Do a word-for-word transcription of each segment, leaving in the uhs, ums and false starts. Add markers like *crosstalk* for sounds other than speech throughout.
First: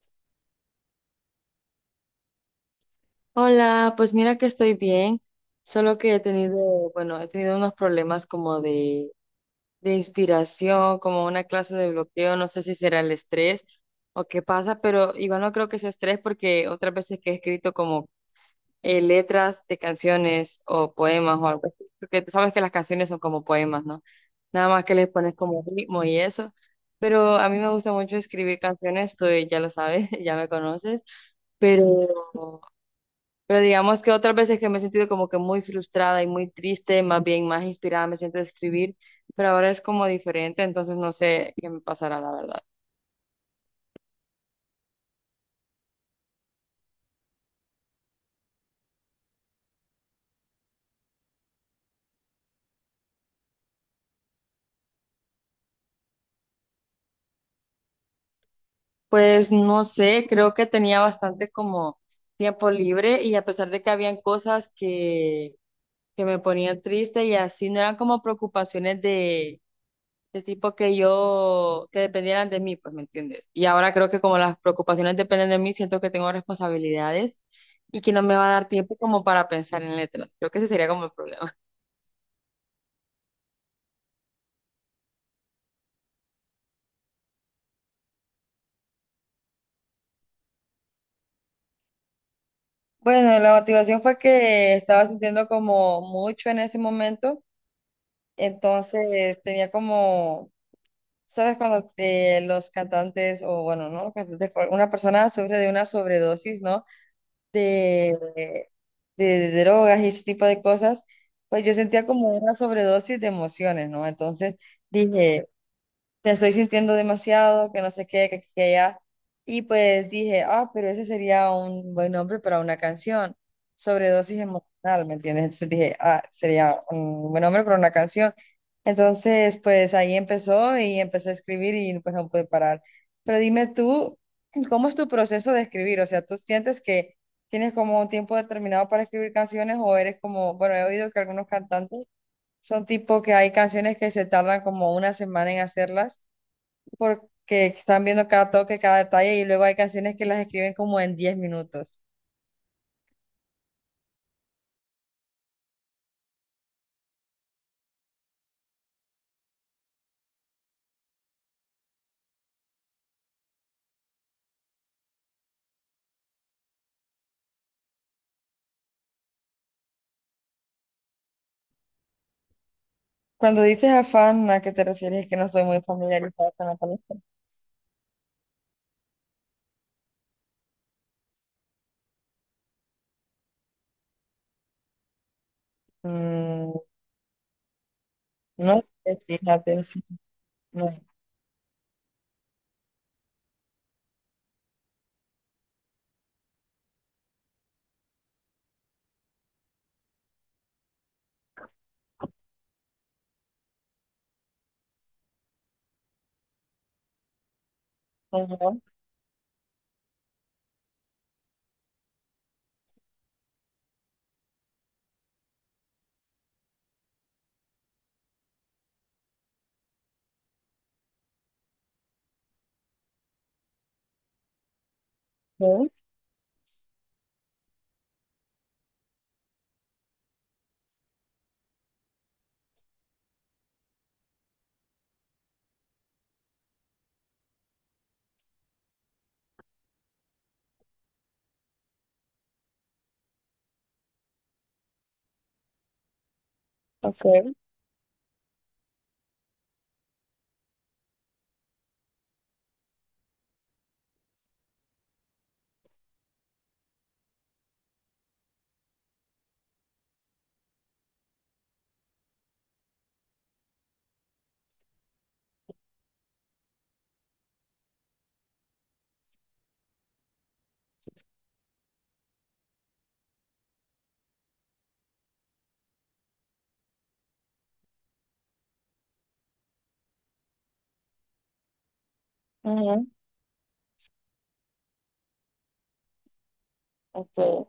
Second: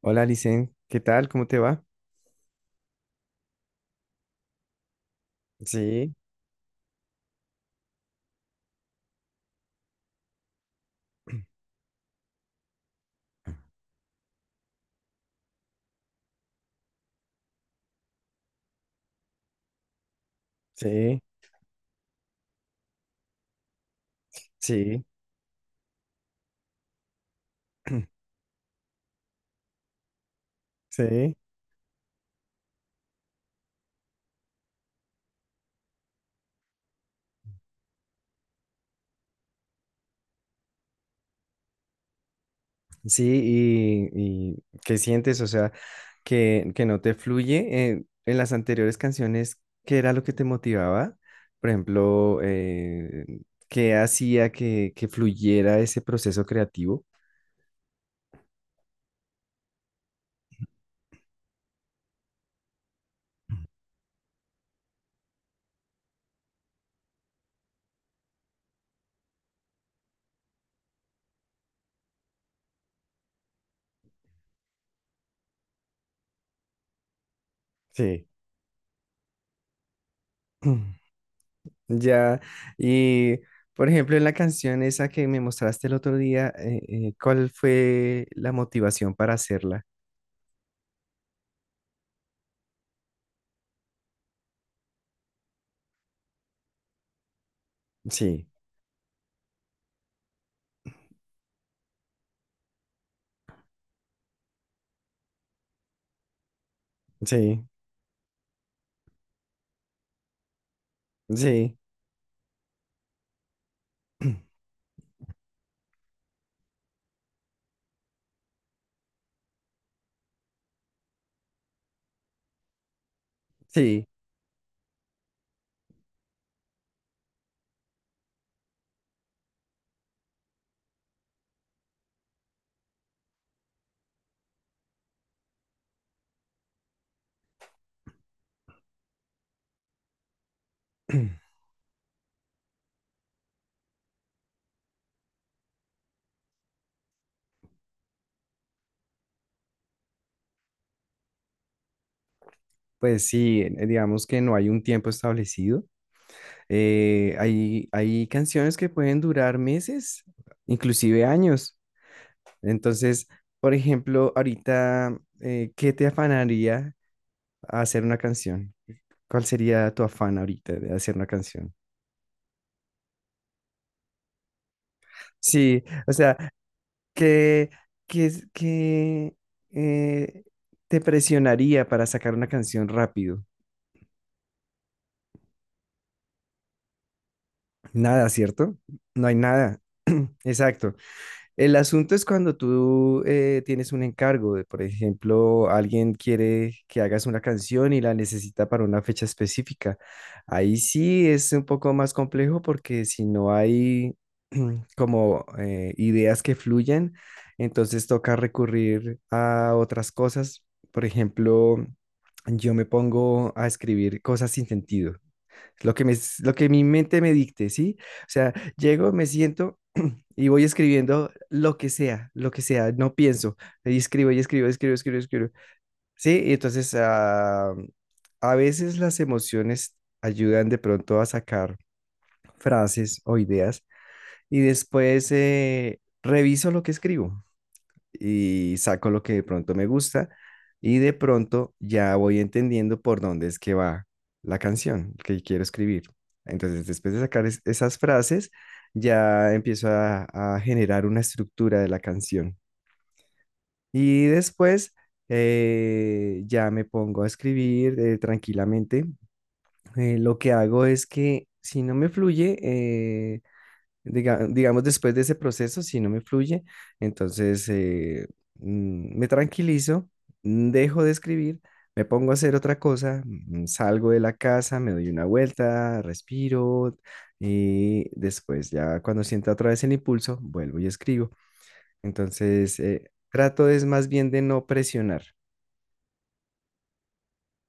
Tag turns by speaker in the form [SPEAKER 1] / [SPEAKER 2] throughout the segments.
[SPEAKER 1] Hola, Licen, ¿qué tal? ¿Cómo te va?
[SPEAKER 2] Hola, pues mira que estoy bien, solo
[SPEAKER 1] Sí,
[SPEAKER 2] que he tenido, bueno, he tenido unos problemas como de, de inspiración, como una clase de bloqueo, no sé si será el estrés o qué pasa, pero igual no creo que sea estrés porque otras veces que he escrito como eh, letras de canciones o
[SPEAKER 1] sí,
[SPEAKER 2] poemas o algo así, porque sabes que las canciones son como poemas, ¿no? Nada más que
[SPEAKER 1] sí,
[SPEAKER 2] les pones como ritmo y eso, pero a mí me gusta mucho
[SPEAKER 1] *clears throat*
[SPEAKER 2] escribir canciones, tú ya lo sabes, *laughs* ya me conoces,
[SPEAKER 1] sí.
[SPEAKER 2] pero... Pero digamos que otras veces que me he sentido como que muy frustrada y muy triste, más bien más inspirada me siento a escribir, pero ahora es como diferente, entonces no sé qué me pasará, la verdad.
[SPEAKER 1] Sí, y, y ¿qué sientes? O sea, que, que no te fluye. Eh, en las anteriores canciones, ¿qué era lo que te motivaba? Por ejemplo, eh, ¿qué hacía que, que fluyera ese proceso creativo?
[SPEAKER 2] Pues no sé, creo que tenía bastante como tiempo libre y a pesar de que habían cosas que, que me ponían triste y así, no eran como preocupaciones de de tipo que yo, que dependieran de mí, pues, ¿me entiendes? Y ahora creo que como las preocupaciones dependen de mí, siento que tengo responsabilidades y que no
[SPEAKER 1] Sí,
[SPEAKER 2] me va a dar tiempo como para pensar en letras. Creo que ese sería
[SPEAKER 1] *clears throat*
[SPEAKER 2] como el problema.
[SPEAKER 1] ya, y por ejemplo, en la canción esa que me mostraste el otro día, eh, eh, ¿cuál fue la motivación para hacerla?
[SPEAKER 2] Bueno, la motivación fue que estaba sintiendo como mucho en ese momento,
[SPEAKER 1] Sí.
[SPEAKER 2] entonces tenía como, ¿sabes? Cuando eh, los cantantes, o bueno, no los cantantes, pero una persona sufre de una sobredosis, ¿no?
[SPEAKER 1] Sí,
[SPEAKER 2] de, de drogas y ese tipo de cosas, pues yo
[SPEAKER 1] sí,
[SPEAKER 2] sentía como una sobredosis de emociones, ¿no? Entonces
[SPEAKER 1] *clears throat*
[SPEAKER 2] dije, te estoy sintiendo demasiado, que no sé qué, que aquí, que allá. Y pues dije, ah, pero ese sería un buen nombre para una canción,
[SPEAKER 1] sí.
[SPEAKER 2] sobredosis emocional, ¿me entiendes? Entonces dije, ah, sería un buen nombre para una canción. Entonces, pues ahí empezó y empecé a escribir y pues no pude parar. Pero dime tú, ¿cómo es tu proceso de escribir? O sea, ¿tú sientes que tienes como un tiempo determinado para escribir canciones o eres como, bueno, he oído que algunos
[SPEAKER 1] *clears throat*
[SPEAKER 2] cantantes son tipo que hay canciones que se tardan como una semana en hacerlas? Porque están viendo cada toque, cada detalle y luego hay canciones que las escriben como en diez minutos.
[SPEAKER 1] Pues sí, eh, digamos que no hay un tiempo establecido. Eh, hay, hay canciones que pueden durar meses, inclusive años. Entonces, por ejemplo, ahorita, eh, ¿qué te afanaría a hacer una canción? ¿Cuál sería tu afán ahorita de hacer una canción?
[SPEAKER 2] Cuando dices afán, ¿a qué te refieres? Es que no soy
[SPEAKER 1] Sí,
[SPEAKER 2] muy
[SPEAKER 1] o sea,
[SPEAKER 2] familiarizada con la palabra.
[SPEAKER 1] ¿qué, qué, es- qué, eh, te presionaría para sacar una canción rápido?
[SPEAKER 2] Mm,
[SPEAKER 1] Nada, ¿cierto?
[SPEAKER 2] no sé,
[SPEAKER 1] No hay nada.
[SPEAKER 2] fíjate, sí. No.
[SPEAKER 1] Exacto. El asunto es cuando tú eh, tienes un encargo, de, por ejemplo, alguien quiere que hagas una canción y la necesita para una fecha específica. Ahí sí es un poco más complejo porque si no hay *clears throat* como eh, ideas que fluyan, entonces toca
[SPEAKER 2] Ajá,
[SPEAKER 1] recurrir a otras cosas. Por ejemplo, yo me pongo a escribir cosas sin sentido. Lo que me, lo que mi mente me dicte, ¿sí? O sea, llego, me siento y voy escribiendo lo que sea, lo que sea, no pienso. Y escribo y escribo, escribo, escribo, escribo.
[SPEAKER 2] sí,
[SPEAKER 1] Sí, y entonces ah, a veces las emociones ayudan de pronto a sacar frases o ideas y después eh, reviso lo que escribo y saco lo que de pronto me gusta y de pronto ya voy entendiendo por dónde es que va la canción que quiero escribir. Entonces, después de
[SPEAKER 2] ok,
[SPEAKER 1] sacar es- esas frases, ya empiezo a, a generar una estructura de la canción. Y después eh, ya me pongo a escribir eh, tranquilamente. Eh, lo que hago es que si no me fluye, eh, diga- digamos, después de ese proceso, si no me fluye, entonces eh, mm, me tranquilizo, mm, dejo de escribir, me pongo a hacer otra cosa, mm, salgo de la casa, me doy una vuelta, respiro y después ya cuando sienta otra vez el impulso, vuelvo y escribo. Entonces,
[SPEAKER 2] ajá,
[SPEAKER 1] eh, trato es más bien de no presionar.
[SPEAKER 2] ok.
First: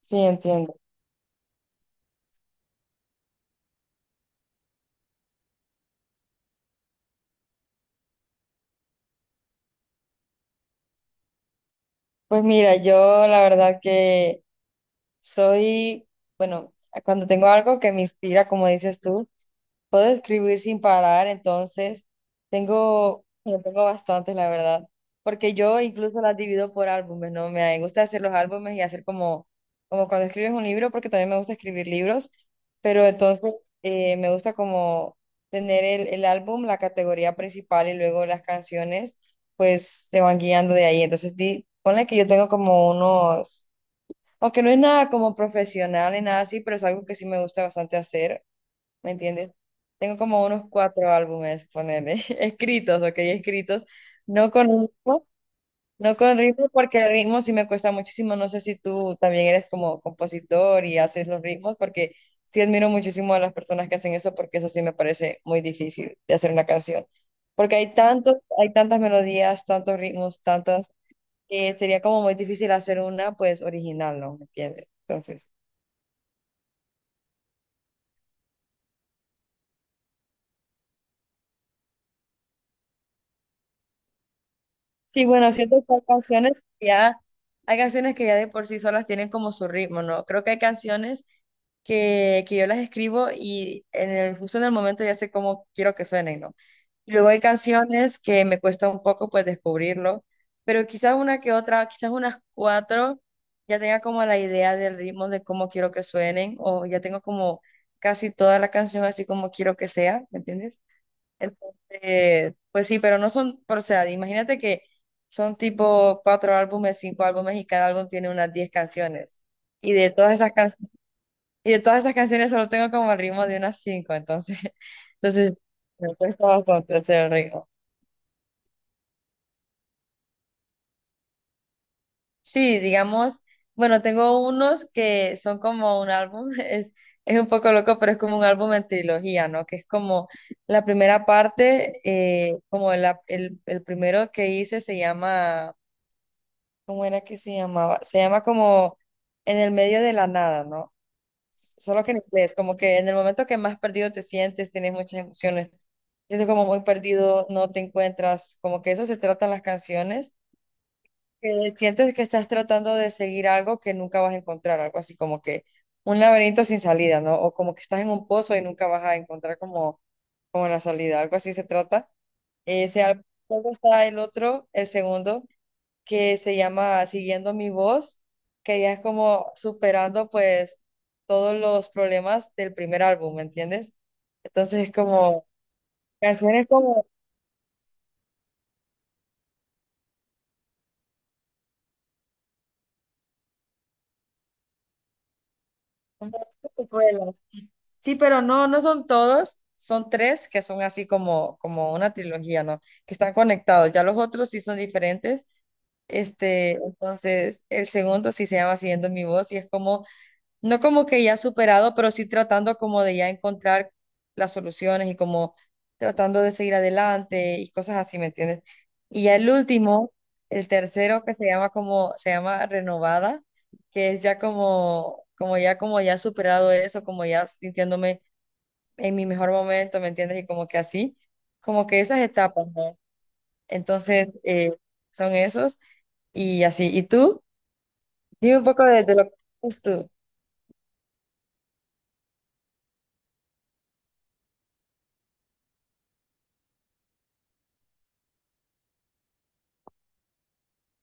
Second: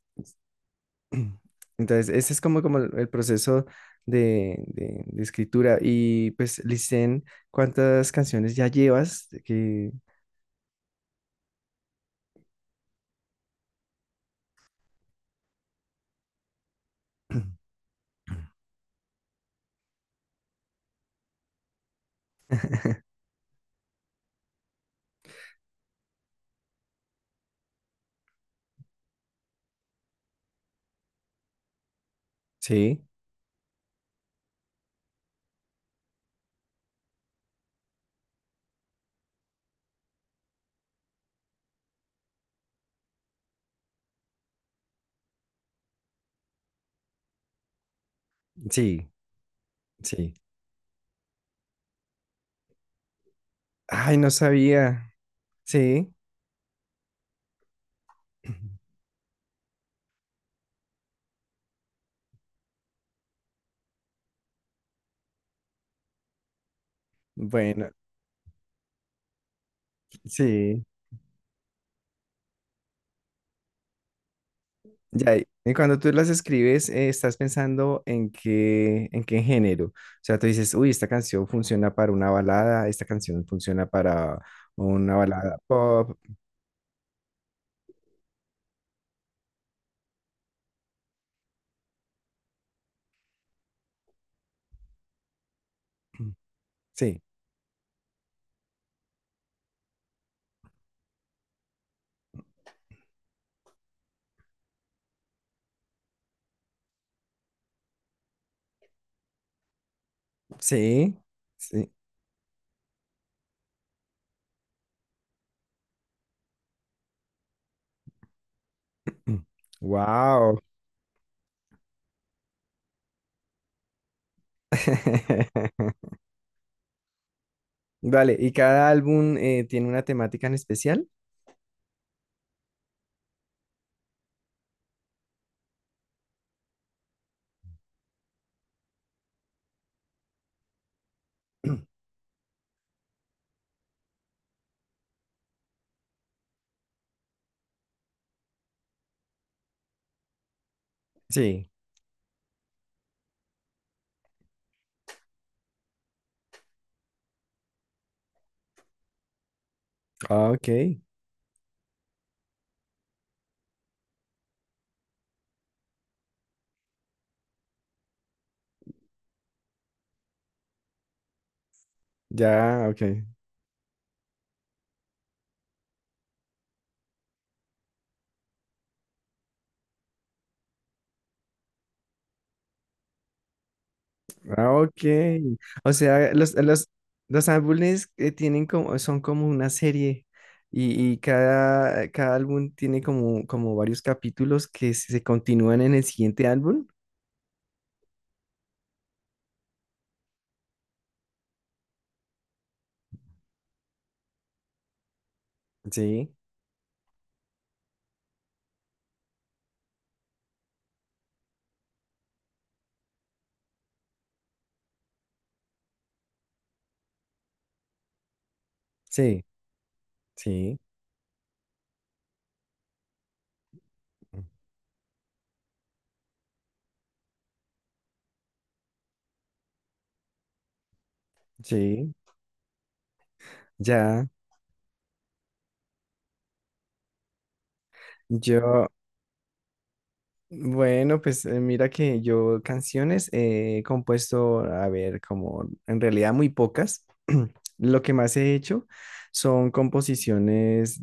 [SPEAKER 2] Sí, entiendo.
[SPEAKER 1] *clears throat* Entonces, ese es como, como el el proceso de, de- de escritura. Y pues, Licen, ¿cuántas canciones ya llevas?
[SPEAKER 2] Pues mira, yo la verdad que soy, bueno, cuando tengo algo que me inspira, como dices tú, puedo escribir sin parar, entonces tengo, yo tengo bastantes, la verdad, porque yo incluso las divido por álbumes, ¿no? Me gusta hacer los álbumes y hacer como, como cuando escribes un libro, porque también me gusta escribir libros,
[SPEAKER 1] Sí,
[SPEAKER 2] pero entonces eh, me gusta como tener el, el álbum, la categoría principal y luego las canciones, pues se van guiando de ahí. Entonces, di, ponle que yo tengo como unos, aunque no es nada como profesional ni nada así, pero es algo que sí me gusta bastante hacer,
[SPEAKER 1] sí,
[SPEAKER 2] ¿me entiendes? Tengo
[SPEAKER 1] sí.
[SPEAKER 2] como unos cuatro álbumes, ponerle, *laughs* escritos, ok, escritos,
[SPEAKER 1] Ay, no
[SPEAKER 2] no con
[SPEAKER 1] sabía.
[SPEAKER 2] ritmo,
[SPEAKER 1] Sí.
[SPEAKER 2] no con ritmo porque el ritmo sí me cuesta muchísimo, no sé si tú también eres como compositor y haces los ritmos, porque sí admiro muchísimo a las personas que hacen eso, porque eso sí me parece muy difícil de hacer una canción, porque
[SPEAKER 1] Bueno,
[SPEAKER 2] hay tantos, hay tantas melodías, tantos ritmos,
[SPEAKER 1] sí.
[SPEAKER 2] tantas, que sería como muy difícil hacer una, pues, original, ¿no? ¿Me entiendes?
[SPEAKER 1] Ya,
[SPEAKER 2] Entonces...
[SPEAKER 1] y cuando tú las escribes, eh, estás pensando en qué, en qué género. O sea, tú dices, uy, esta canción funciona para una balada, esta canción funciona para una
[SPEAKER 2] Sí, bueno,
[SPEAKER 1] balada
[SPEAKER 2] siento que hay
[SPEAKER 1] pop.
[SPEAKER 2] canciones que ya, hay canciones que ya de por sí solas tienen como su ritmo, ¿no? Creo que hay canciones que, que yo las escribo y en el, justo en el momento ya sé cómo quiero que suenen, ¿no?
[SPEAKER 1] Sí,
[SPEAKER 2] Luego hay canciones que me cuesta un poco pues descubrirlo, pero quizás una que otra, quizás unas cuatro, ya tenga como la idea del ritmo de cómo quiero que suenen o ya tengo como casi toda la canción así como quiero que sea, ¿me entiendes?
[SPEAKER 1] sí, sí.
[SPEAKER 2] Entonces, pues sí, pero no son, pero, o sea, imagínate que son tipo cuatro álbumes, cinco álbumes y cada álbum tiene unas diez canciones. Y de todas esas
[SPEAKER 1] Wow.
[SPEAKER 2] can- y de todas esas canciones solo tengo como el ritmo de unas cinco, entonces, *laughs* entonces
[SPEAKER 1] *laughs*
[SPEAKER 2] me cuesta bastante hacer el ritmo.
[SPEAKER 1] Vale, ¿y cada álbum eh, tiene una temática en especial?
[SPEAKER 2] Sí, digamos, bueno, tengo unos que son como un álbum, *laughs* es, es un poco loco, pero es como un álbum en trilogía, ¿no? Que es como la primera parte, eh, como la- el, el primero que hice se llama ¿Cómo era que se llamaba? Se llama como en el medio de la nada, ¿no?
[SPEAKER 1] Sí.
[SPEAKER 2] Solo que en inglés, como que en el momento que más perdido te sientes, tienes muchas emociones, sientes como muy perdido, no te encuentras, como que eso se tratan las canciones,
[SPEAKER 1] Ah, ok,
[SPEAKER 2] que sientes que estás tratando de seguir algo que nunca vas a encontrar, algo así como que un laberinto sin salida, ¿no? O como que estás en un pozo y nunca vas a encontrar como, como la salida, algo así se trata.
[SPEAKER 1] ya, ok.
[SPEAKER 2] Ese álbum, luego está el otro, el segundo, que se llama Siguiendo mi voz, que ya es como superando pues todos los problemas del primer álbum, ¿me entiendes?
[SPEAKER 1] Ah,
[SPEAKER 2] Entonces es
[SPEAKER 1] ok.
[SPEAKER 2] como
[SPEAKER 1] O sea, los,
[SPEAKER 2] canciones
[SPEAKER 1] los,
[SPEAKER 2] como...
[SPEAKER 1] los álbumes eh, tienen como, son como una serie y, y cada, cada álbum tiene como, como varios capítulos que se continúan en el siguiente
[SPEAKER 2] Como
[SPEAKER 1] álbum.
[SPEAKER 2] secuelas. Sí, pero no, no son todos, son tres que son así como, como una trilogía, ¿no? Que están conectados, ya los otros sí son diferentes.
[SPEAKER 1] Sí,
[SPEAKER 2] Este, entonces, el segundo sí se llama Siguiendo mi voz y es como no como que ya superado, pero sí tratando como de ya encontrar las soluciones y como tratando de seguir adelante y cosas así, ¿me entiendes? Y ya
[SPEAKER 1] sí,
[SPEAKER 2] el último, el
[SPEAKER 1] sí,
[SPEAKER 2] tercero que se llama como, se llama renovada, que es ya como, como ya como ya superado eso, como ya sintiéndome en mi mejor momento, ¿me entiendes? Y como que así, como que
[SPEAKER 1] sí,
[SPEAKER 2] esas etapas, ¿no?
[SPEAKER 1] ya.
[SPEAKER 2] Entonces, eh, son esos y así. ¿Y tú? Dime un poco
[SPEAKER 1] Yo,
[SPEAKER 2] de, de lo que haces tú.
[SPEAKER 1] bueno, pues eh, mira que yo canciones eh, he compuesto, a ver, como en realidad muy pocas. *clears throat* Lo que más he hecho son composiciones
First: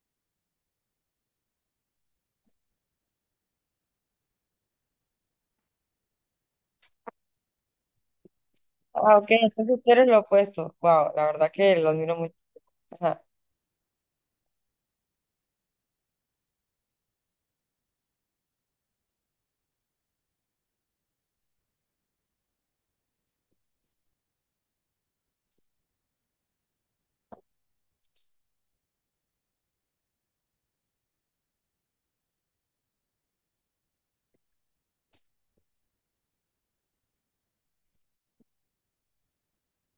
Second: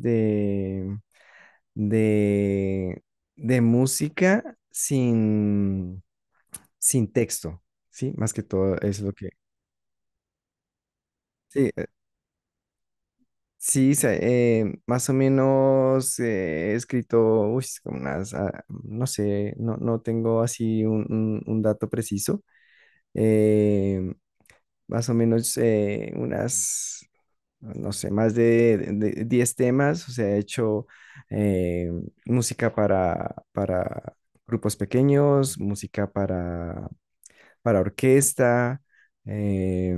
[SPEAKER 1] de, de música sin, sin texto, ¿sí? Más que todo es lo
[SPEAKER 2] Ah, ok,
[SPEAKER 1] que...
[SPEAKER 2] entonces tú eres lo opuesto. Wow, la verdad
[SPEAKER 1] Sí,
[SPEAKER 2] que
[SPEAKER 1] eh,
[SPEAKER 2] lo admiro mucho. Ajá.
[SPEAKER 1] sí, se- eh, más o menos eh, he escrito, uy, es como unas, ah, no sé, no, no tengo así un, un- un dato preciso, eh, más o menos eh, unas, no sé, más de, de- de diez temas, o sea, he hecho eh, música para, para grupos pequeños, música para para orquesta. eh,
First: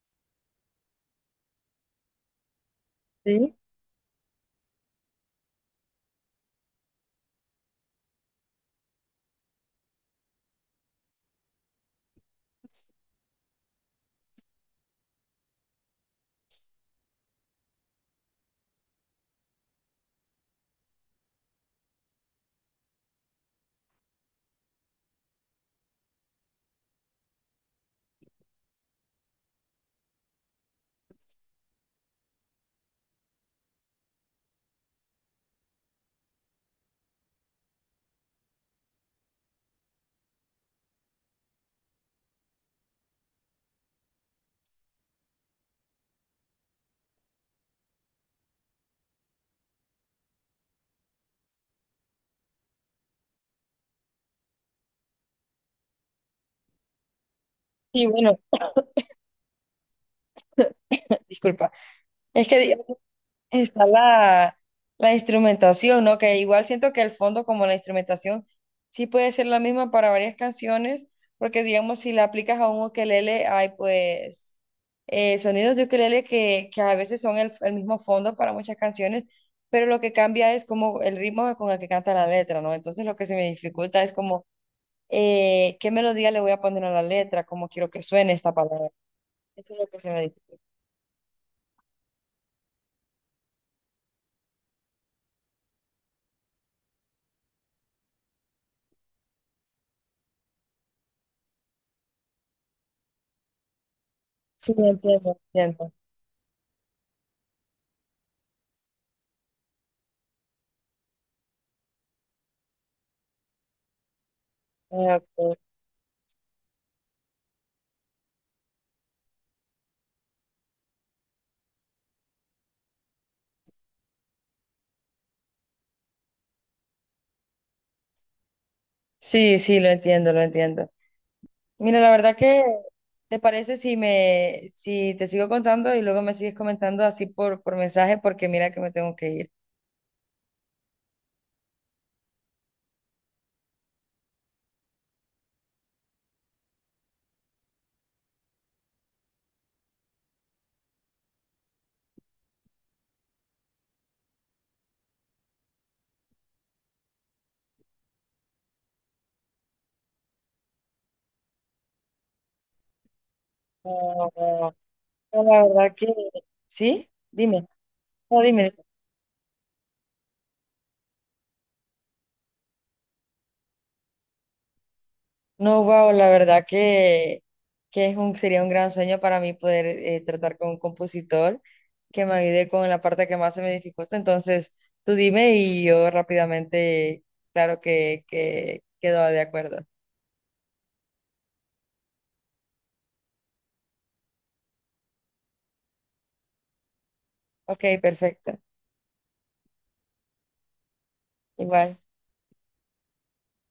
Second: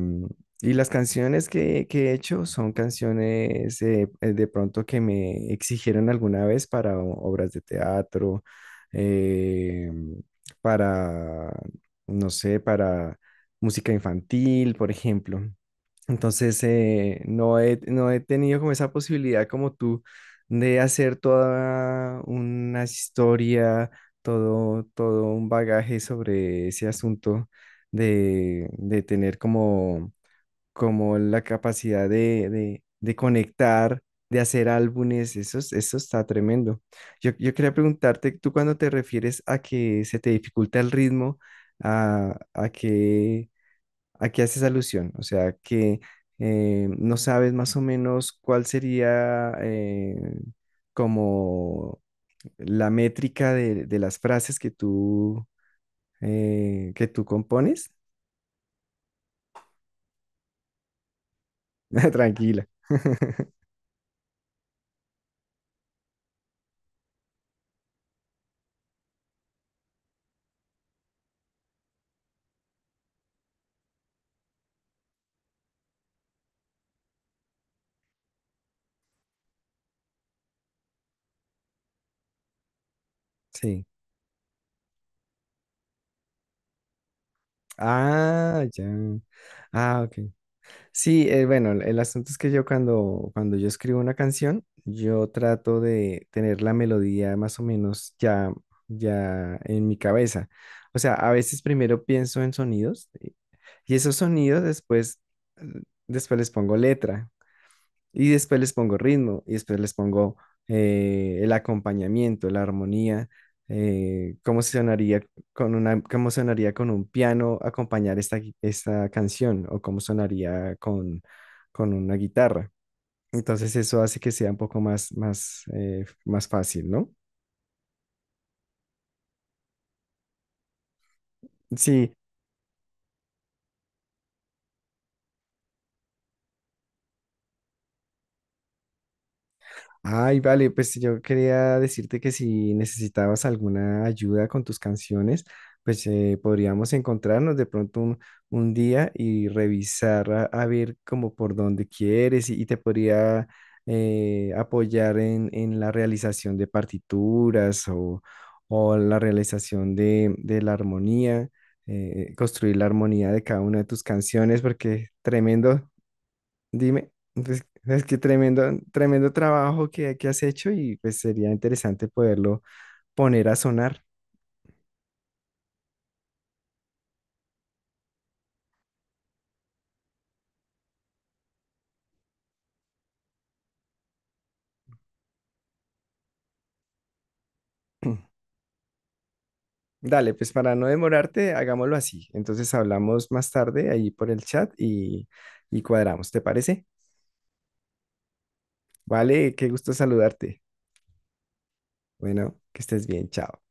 [SPEAKER 1] y las canciones que, que he hecho son
[SPEAKER 2] Sí.
[SPEAKER 1] canciones eh, eh, de pronto que me exigieron alguna vez para o- obras de teatro, eh, para, no sé, para música infantil, por ejemplo. Entonces, eh, no he, no he tenido como esa posibilidad como tú de hacer toda una historia, todo, todo un bagaje sobre ese asunto, de, de tener como, como la capacidad de, de, de conectar, de hacer álbumes. Eso, es- eso está tremendo. Yo, yo quería preguntarte, tú cuando te refieres a que se te dificulta el ritmo, a, a qué ¿a qué haces alusión? O sea, que eh, no sabes más o menos cuál sería eh, como la métrica de, de las frases que tú, eh, que tú compones.
[SPEAKER 2] Y bueno, disculpa.
[SPEAKER 1] *laughs*
[SPEAKER 2] Es que
[SPEAKER 1] Tranquila.
[SPEAKER 2] digamos,
[SPEAKER 1] *laughs*
[SPEAKER 2] está la, la instrumentación, ¿no? Que igual siento que el fondo, como la instrumentación, sí puede ser la misma para varias canciones, porque digamos, si la aplicas a un ukelele, hay pues eh, sonidos de ukelele que, que a veces son el, el mismo fondo para muchas canciones, pero lo que cambia es como el ritmo con el que canta la letra, ¿no? Entonces lo que se me
[SPEAKER 1] Sí.
[SPEAKER 2] dificulta es como eh, qué melodía le voy a poner a la letra, cómo quiero que suene esta
[SPEAKER 1] Ah, ya.
[SPEAKER 2] palabra. Eso es lo que
[SPEAKER 1] Ah,
[SPEAKER 2] se
[SPEAKER 1] ok.
[SPEAKER 2] me dice.
[SPEAKER 1] Sí, eh, bueno, el, el asunto es que yo cuando, cuando yo escribo una canción, yo trato de tener la melodía más o menos ya, ya en mi cabeza. O sea, a veces primero pienso en sonidos y esos sonidos
[SPEAKER 2] Sí, lo
[SPEAKER 1] después,
[SPEAKER 2] entiendo, lo
[SPEAKER 1] eh,
[SPEAKER 2] entiendo.
[SPEAKER 1] después les pongo letra. Y después les pongo ritmo, y después les pongo eh, el acompañamiento, la armonía, eh, cómo
[SPEAKER 2] Ah,
[SPEAKER 1] sonaría
[SPEAKER 2] ok.
[SPEAKER 1] con una, cómo sonaría con un piano acompañar esta, gui- esta canción, o cómo sonaría con, con una guitarra. Entonces eso hace que sea un poco más, más, eh, más fácil, ¿no?
[SPEAKER 2] Sí, sí, lo entiendo, lo entiendo. Mira, la
[SPEAKER 1] Sí,
[SPEAKER 2] verdad que, ¿te parece si me, si te sigo contando y luego me sigues comentando así por, por mensaje? Porque mira que me tengo que ir.
[SPEAKER 1] ay, vale, pues yo quería decirte que si necesitabas alguna ayuda con tus canciones, pues eh, podríamos encontrarnos de pronto un, un día y revisar a, a ver como por dónde quieres y, y te podría eh, apoyar en, en la realización de partituras o, o la realización de, de la armonía, eh, construir la armonía de cada una de tus
[SPEAKER 2] Ah,
[SPEAKER 1] canciones,
[SPEAKER 2] ah, ah.
[SPEAKER 1] porque
[SPEAKER 2] La
[SPEAKER 1] tremendo.
[SPEAKER 2] verdad que,
[SPEAKER 1] Dime,
[SPEAKER 2] ¿sí?
[SPEAKER 1] pues,
[SPEAKER 2] Dime,
[SPEAKER 1] es que
[SPEAKER 2] no,
[SPEAKER 1] tremendo,
[SPEAKER 2] dime.
[SPEAKER 1] tremendo trabajo que, que has hecho y pues sería interesante poderlo poner a sonar.
[SPEAKER 2] No, wow, la verdad que, que es un, sería un gran sueño para mí poder eh, tratar con un compositor que me ayude con la parte que más se me dificulta. Entonces, tú dime y yo rápidamente, claro que,
[SPEAKER 1] *clears throat*
[SPEAKER 2] que quedo de acuerdo.
[SPEAKER 1] Dale, pues para no demorarte, hagámoslo así. Entonces hablamos más tarde ahí por el chat y, y cuadramos, ¿te parece?
[SPEAKER 2] Ok, perfecto.
[SPEAKER 1] Vale, qué gusto saludarte.
[SPEAKER 2] Igual.
[SPEAKER 1] Bueno, que estés bien, chao.